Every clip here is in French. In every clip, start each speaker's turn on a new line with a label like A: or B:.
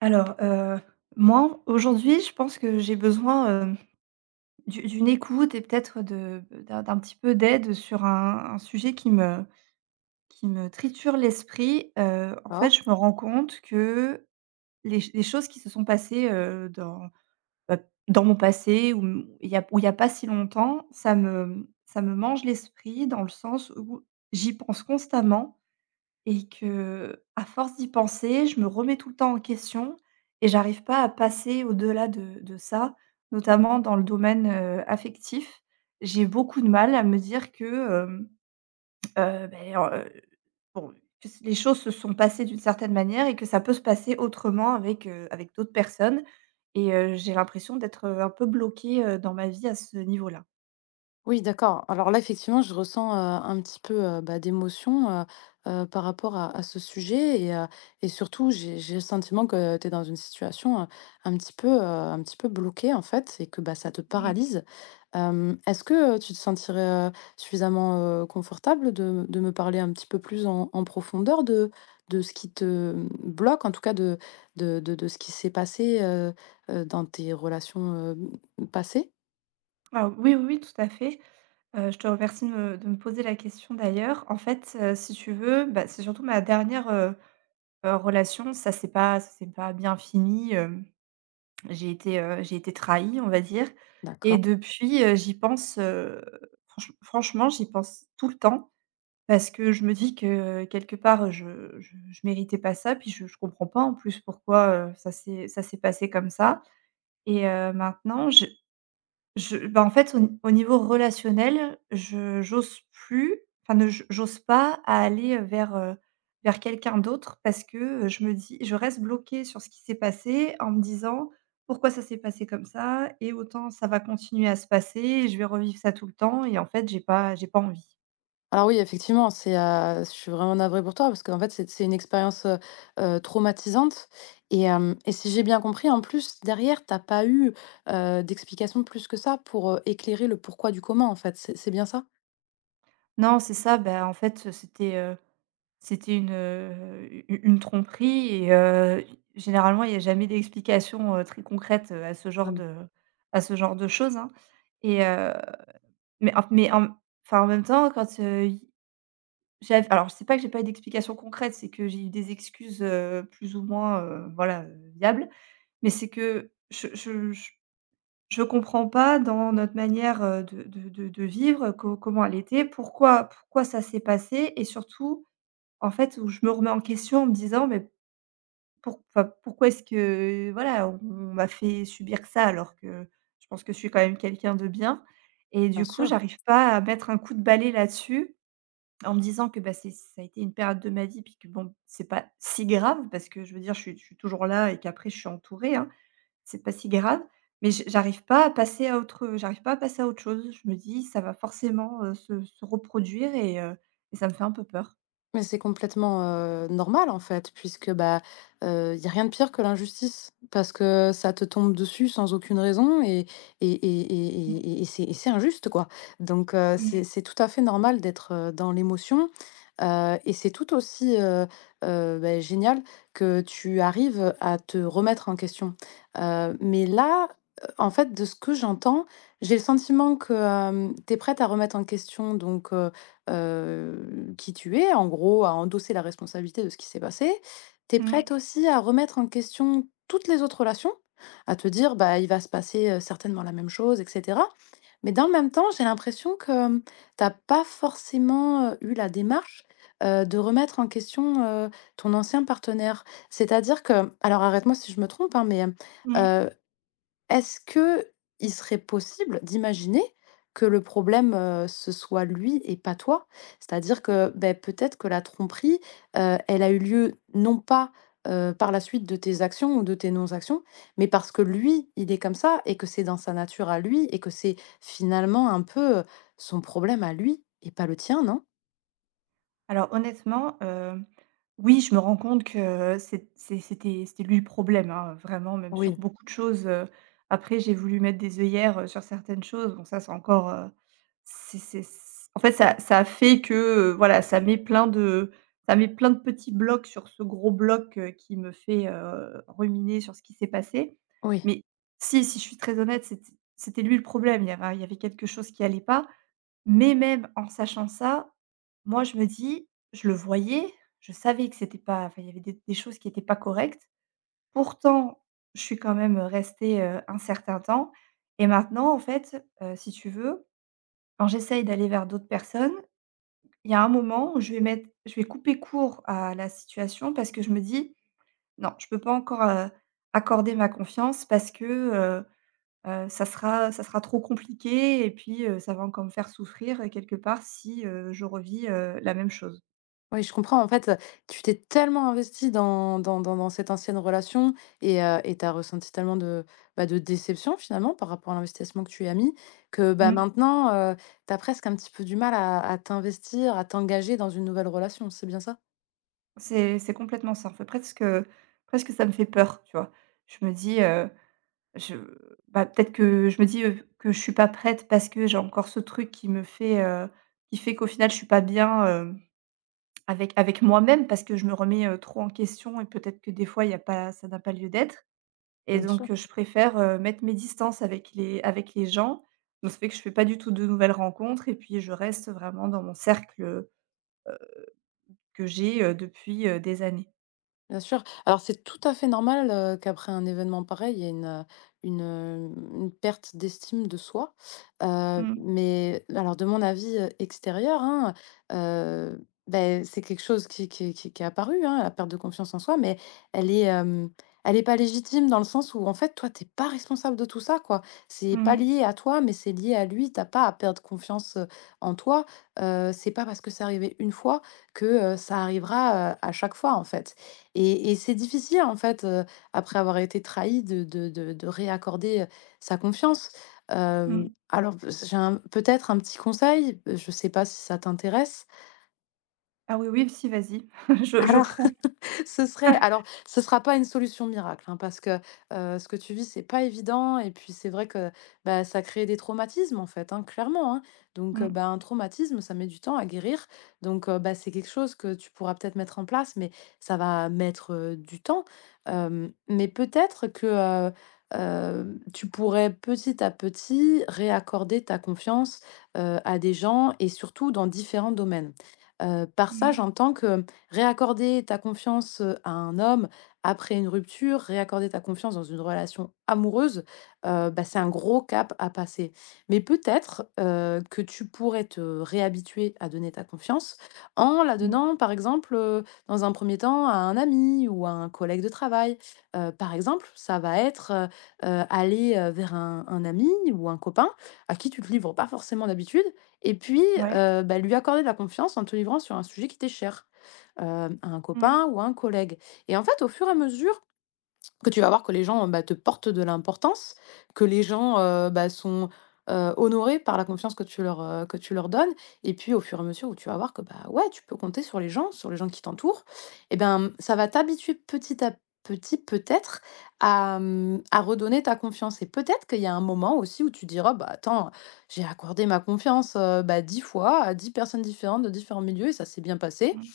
A: Alors, heu, moi, aujourd'hui, je pense que j'ai besoin, d'une écoute et peut-être de d'un petit peu d'aide sur un sujet qui me triture l'esprit. En fait,
B: D'accord.
A: je me rends compte que les choses qui se sont passées, dans, bah, dans mon passé ou m il y a pas si longtemps, ça me mange l'esprit dans le sens où j'y pense constamment et que à force d'y penser, je me remets tout le temps en question et j'arrive pas à passer au-delà de ça, notamment dans le domaine, affectif. J'ai beaucoup de mal à me dire que, heu, beh, heu, bon, que s les choses se sont passées d'une certaine manière et que ça peut se passer autrement avec d'autres personnes et j'ai l'impression d'être, un peu bloquée, dans ma vie à ce niveau-là.
B: Oui, d'accord. Alors là, effectivement, je ressens un petit peu bah, d'émotion par rapport à ce sujet. Et surtout, j'ai le sentiment que tu es dans une situation un petit peu bloquée, en fait, et que bah, ça te
A: Mmh.
B: paralyse. Est-ce que tu te sentirais euh, suffisamment confortable de me parler un petit peu plus en profondeur de ce qui te bloque, en tout cas de ce qui s'est passé dans tes relations passées?
A: Ah oui, oui, oui, tout à fait. Je te remercie de me poser la question d'ailleurs. En fait, si tu veux, bah, c'est surtout ma dernière, relation, ça s'est pas bien fini, j'ai été trahie, on va dire. Et
B: D'accord.
A: depuis, j'y pense, franchement, j'y pense tout le temps parce que je me dis que, quelque part, je méritais pas ça, puis je comprends pas en plus pourquoi, ça s'est passé comme ça. Et maintenant je bah, en fait, au niveau relationnel, je j'ose plus, enfin, ne j j'ose pas à aller, vers quelqu'un d'autre parce que, je me dis je reste bloquée sur ce qui s'est passé en me disant: «Pourquoi ça s'est passé comme ça? Et autant ça va continuer à se passer et je vais revivre ça tout le temps.» Et en fait, j'ai pas envie.
B: Alors oui, effectivement, je suis vraiment navrée pour toi parce qu'en fait, c'est une expérience, traumatisante et hem et si j'ai bien compris, en plus, derrière, t'as pas eu, d'explication plus que ça pour, éclairer le pourquoi du comment, en fait. C'est bien ça?
A: Non, c'est ça, bah, en fait, c'était une, u une tromperie et généralement, il n'y a jamais d'explication, très concrète, à ce genre
B: Mmh,
A: de choses, hein. Et mais en enfin, en même temps, quand, il j'av alors c'est pas que j'ai pas eu d'explication concrète, c'est que j'ai eu des excuses, plus ou moins, voilà, viables. Mais c'est que je comprends pas dans notre manière, de vivre, co comment elle était, pourquoi ça s'est passé et surtout, en fait, où je me remets en question en me disant: «Mais» Pour enfin, pourquoi est-ce que, voilà, on m'a fait subir ça alors que je pense que je suis quand même quelqu'un de bien et
B: bien
A: du coup,
B: sûr.
A: j'arrive pas à mettre un coup de balai là-dessus en me disant que, bah, c'est ça a été une période de ma vie puis que bon, c'est pas si grave parce que je veux dire je suis toujours là et qu'après je suis entourée, hein, c'est pas si grave mais j'arrive pas à passer à autre j'arrive pas à passer à autre chose. Je me dis: «Ça va forcément, se reproduire.» Et et ça me fait un peu peur.
B: Mais c'est complètement, normal, en fait, puisque, bah, il y a rien de pire que l'injustice, parce que ça te tombe dessus sans aucune raison et et et
A: Mmh
B: et et et c'est et c'est injuste, quoi. Donc,
A: mh.
B: c'est tout à fait normal d'être, dans l'émotion, et c'est tout aussi, beh, génial que tu arrives à te remettre en question. Mais là, en fait, de ce que j'entends, j'ai le sentiment que, tu es prête à remettre en question donc, qui tu es, en gros, à endosser la responsabilité de ce qui s'est passé. Tu es prête
A: Mmh.
B: aussi à remettre en question toutes les autres relations, à te dire: «Bah, il va se passer, certainement la même chose» et cetera. Mais dans le même temps, j'ai l'impression que, tu as pas forcément, eu la démarche, de remettre en question, heu, ton ancien partenaire. C'est-à-dire que alors arrête-moi si je me trompe, hein, mais,
A: Mmh.
B: est-ce que il serait possible d'imaginer que le problème, ce soit lui et pas toi? C'est-à-dire que, beh, peut-être que la tromperie, elle a eu lieu non pas, par la suite de tes actions ou de tes non-actions, mais parce que lui, il est comme ça et que c'est dans sa nature à lui et que c'est finalement un peu, son problème à lui et pas le tien, non?
A: Alors honnêtement, oui, je me rends compte que c'était lui le problème, hein, vraiment, même sur
B: Oui.
A: beaucoup de choses. Après, j'ai voulu mettre des œillères, sur certaines choses. Bon ça, c'est encore, c'est c en fait, ça a fait que, voilà, ça met plein de petits blocs sur ce gros bloc, qui me fait, ruminer sur ce qui s'est passé.
B: Oui.
A: Mais si, si je suis très honnête, c'était lui le problème. Il y avait quelque chose qui allait pas mais même en sachant ça, moi je me dis: «Je le voyais, je savais que c'était pas enfin il y avait des choses qui étaient pas correctes.» Pourtant, je suis quand même, restée, un certain temps et maintenant en fait, si tu veux, quand j'essaye d'aller vers d'autres personnes, il y a un moment où je vais couper court à la situation parce que je me dis: «Non, je peux pas encore, accorder ma confiance parce que, ça sera trop compliqué et puis, ça va encore me faire souffrir, quelque part si, je revis, la même chose.»
B: Oui, je comprends. En fait, tu t'es tellement investi dans cette ancienne relation et tu as ressenti tellement de déception finalement par rapport à l'investissement que tu y as mis que, bah,
A: Mmh.
B: maintenant, tu as presque un petit peu du mal à t'investir, à t'engager dans une nouvelle relation, c'est bien ça?
A: C'est complètement ça. En fait, presque ça me fait peur, tu vois? Je me dis, je bah, peut-être que je me dis, que je suis pas prête parce que j'ai encore ce truc qui me fait, qui fait qu'au final je suis pas bien, avec moi-même parce que je me remets, trop en question et peut-être que des fois il y a pas ça n'a pas lieu d'être. Et
B: Bien sûr.
A: donc, je préfère, mettre mes distances avec les gens. Donc ça fait que je fais pas du tout de nouvelles rencontres et puis je reste vraiment dans mon cercle, que j'ai, depuis, des années.
B: Bien sûr. Alors c'est tout à fait normal, qu'après un événement pareil, il y ait une perte d'estime de soi.
A: Mmh.
B: Mais alors de mon avis, extérieur, hein, heu, beh, c'est quelque chose qui est apparu, hein, la perte de confiance en soi, mais elle est, hem, elle est pas légitime dans le sens où en fait, toi, t'es pas responsable de tout ça, quoi. C'est pas
A: Mmh.
B: lié à toi, mais c'est lié à lui. T'as pas à perdre confiance, en toi. C'est pas parce que c'est arrivé une fois que, ça arrivera, à chaque fois, en fait. Et c'est difficile, en fait, après avoir été trahi de réaccorder, sa confiance.
A: Mmh.
B: Alors, j'ai un peut-être un petit conseil, je ne sais pas si ça t'intéresse?
A: Ah oui, oui, si, vas-y. Je
B: Alors
A: prends.
B: Ce sera pas une solution miracle, hein, parce que, ce que tu vis, c'est pas évident et puis c'est vrai que, bah, ça crée des traumatismes, en fait, hein, clairement, hein. Donc,
A: Mmh.
B: bah, un traumatisme, ça met du temps à guérir. Donc, bah, c'est quelque chose que tu pourras peut-être mettre en place, mais ça va mettre, du temps. Mais peut-être que, tu pourrais petit à petit réaccorder ta confiance, à des gens et surtout dans différents domaines. Par
A: Mmh
B: ça,
A: mh.
B: j'entends que. Réaccorder ta confiance, à un homme après une rupture, réaccorder ta confiance dans une relation amoureuse, bah, c'est un gros cap à passer. Mais peut-être, que tu pourrais te réhabituer à donner ta confiance en la
A: Mmh.
B: donnant, par exemple, dans un premier temps à un ami ou à un collègue de travail. Par exemple, ça va être, aller, vers un ami ou un copain à qui tu te livres pas forcément d'habitude et puis,
A: Ouais.
B: bah, lui accorder de la confiance en te livrant sur un sujet qui t'est cher à un
A: Mmh.
B: copain ou à un collègue et en fait, au fur et à mesure que tu vas voir que les gens, bah, te portent de l'importance, que les gens, bah, sont, honorés par la confiance que tu leur donnes et puis au fur et à mesure où tu vas voir que, bah, ouais, tu peux compter sur les gens qui t'entourent et ben, ça va t'habituer petit à petit peut-être à redonner ta confiance et peut-être qu'il y a un moment aussi où tu diras: «Bah, attends, j'ai accordé ma confiance, bah, 10 fois à 10 personnes différentes de différents milieux et ça s'est bien passé».
A: Mmh.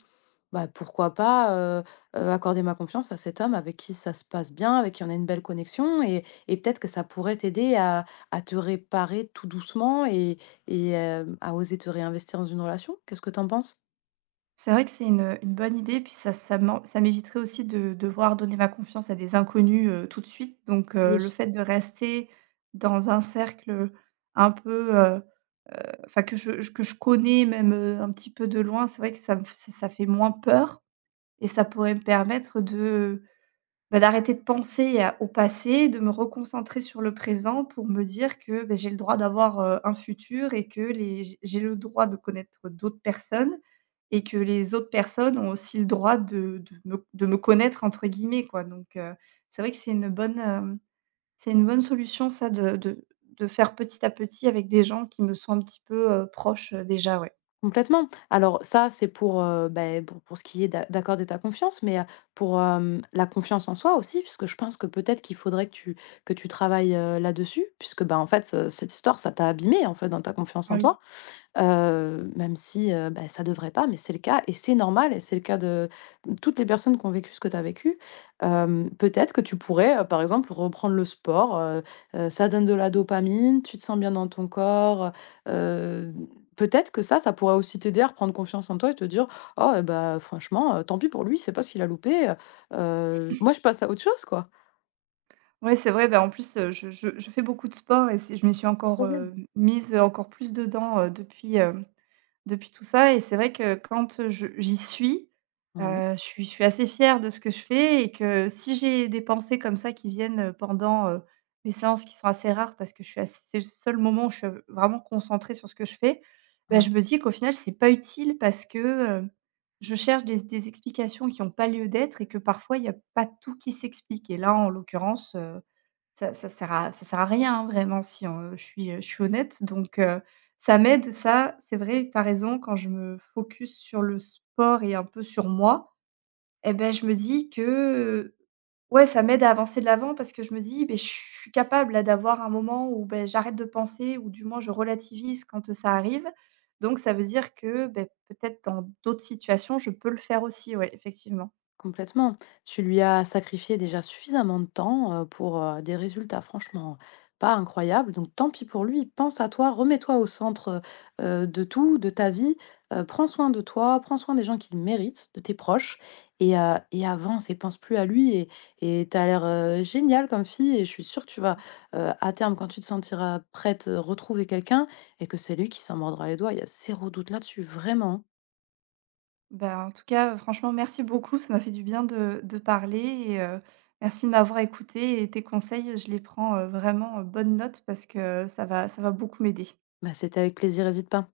B: Bah, pourquoi pas, heu accorder ma confiance à cet homme avec qui ça se passe bien, avec qui on a une belle connexion et peut-être que ça pourrait t'aider à te réparer tout doucement et à oser te réinvestir dans une relation. Qu'est-ce que t'en penses?
A: C'est vrai que c'est une bonne idée, puis ça m'éviterait aussi de devoir donner ma confiance à des inconnus, tout de suite. Donc le
B: Oui.
A: fait de rester dans un cercle, un peu, heu, enfin que je que je connais même, un petit peu de loin, c'est vrai que ça me f ça fait moins peur et ça pourrait me permettre de, bah, d'arrêter de penser à au passé, de me reconcentrer sur le présent pour me dire que, beh, j'ai le droit d'avoir, un futur et que les j'ai le droit de connaître d'autres personnes et que les autres personnes ont aussi le droit de me «connaître» entre guillemets quoi donc c'est vrai que c'est une bonne, c'est une bonne solution ça de faire petit à petit avec des gens qui me sont un petit peu, proches, déjà, ouais.
B: Complètement. Alors ça, c'est pour, beh, pour ce qui est d'accorder ta confiance, mais, pour, la confiance en soi aussi, puisque je pense que peut-être qu'il faudrait que tu travailles, là-dessus puisque, bah, en fait, ce cette histoire, ça t'a abîmé en fait, dans ta confiance
A: Ah
B: en
A: oui.
B: toi. Même si, bah, ça devrait pas, mais c'est le cas et c'est normal et c'est le cas de toutes les personnes qui ont vécu ce que tu as vécu. Peut-être que tu pourrais, par exemple, reprendre le sport, ça donne de la dopamine, tu te sens bien dans ton corps, heu peut-être que ça pourrait aussi t'aider à reprendre confiance en toi et te dire: «Oh et bah, franchement, tant pis pour lui, c'est pas ce qu'il a loupé, moi je passe à autre chose quoi».
A: Ouais, c'est vrai. Ben en plus, je fais beaucoup de sport et c'est je m'y suis encore,
B: Trop bien.
A: mise encore plus dedans, depuis tout ça et c'est vrai que quand, je j'y suis,
B: Ouais,
A: je suis assez fière de ce que je fais et que si j'ai des pensées comme ça qui viennent, pendant, mes séances qui sont assez rares parce que je suis assez c'est le seul moment où je suis, vraiment concentrée sur ce que je fais, bah,
B: ouais.
A: je me dis qu'au final c'est pas utile parce que, heu, je cherche des explications qui n'ont pas lieu d'être et que parfois il n'y a pas tout qui s'explique et là, en l'occurrence, ça ne ça sert à rien, hein, vraiment si on je suis honnête donc ça m'aide ça, c'est vrai, tu as raison, quand je me focus sur le sport et un peu sur moi et ben je me dis que, ouais, ça m'aide à avancer de l'avant parce que je me dis: ben je suis capable là d'avoir un moment où, ben j'arrête de penser ou du moins je relativise quand, ça arrive. Donc ça veut dire que, ben peut-être dans d'autres situations, je peux le faire aussi, ouais, effectivement.
B: Complètement. Tu lui as sacrifié déjà suffisamment de temps pour des résultats franchement pas incroyables. Donc tant pis pour lui. Pense à toi, remets-toi au centre de tout, de ta vie. Prends soin de toi, prends soin des gens qui le méritent, de tes proches, et avance et pense plus à lui. Et tu as l'air géniale comme fille, et je suis sûre que tu vas, à terme, quand tu te sentiras prête, retrouver quelqu'un, et que c'est lui qui s'en mordra les doigts. Il y a zéro doute là-dessus, vraiment.
A: Ben en tout cas, franchement, merci beaucoup. Ça m'a fait du bien de parler et merci de m'avoir écoutée et tes conseils, je les prends, vraiment, bonne note parce que ça va beaucoup m'aider.
B: Bah, c'était avec plaisir, n'hésite pas.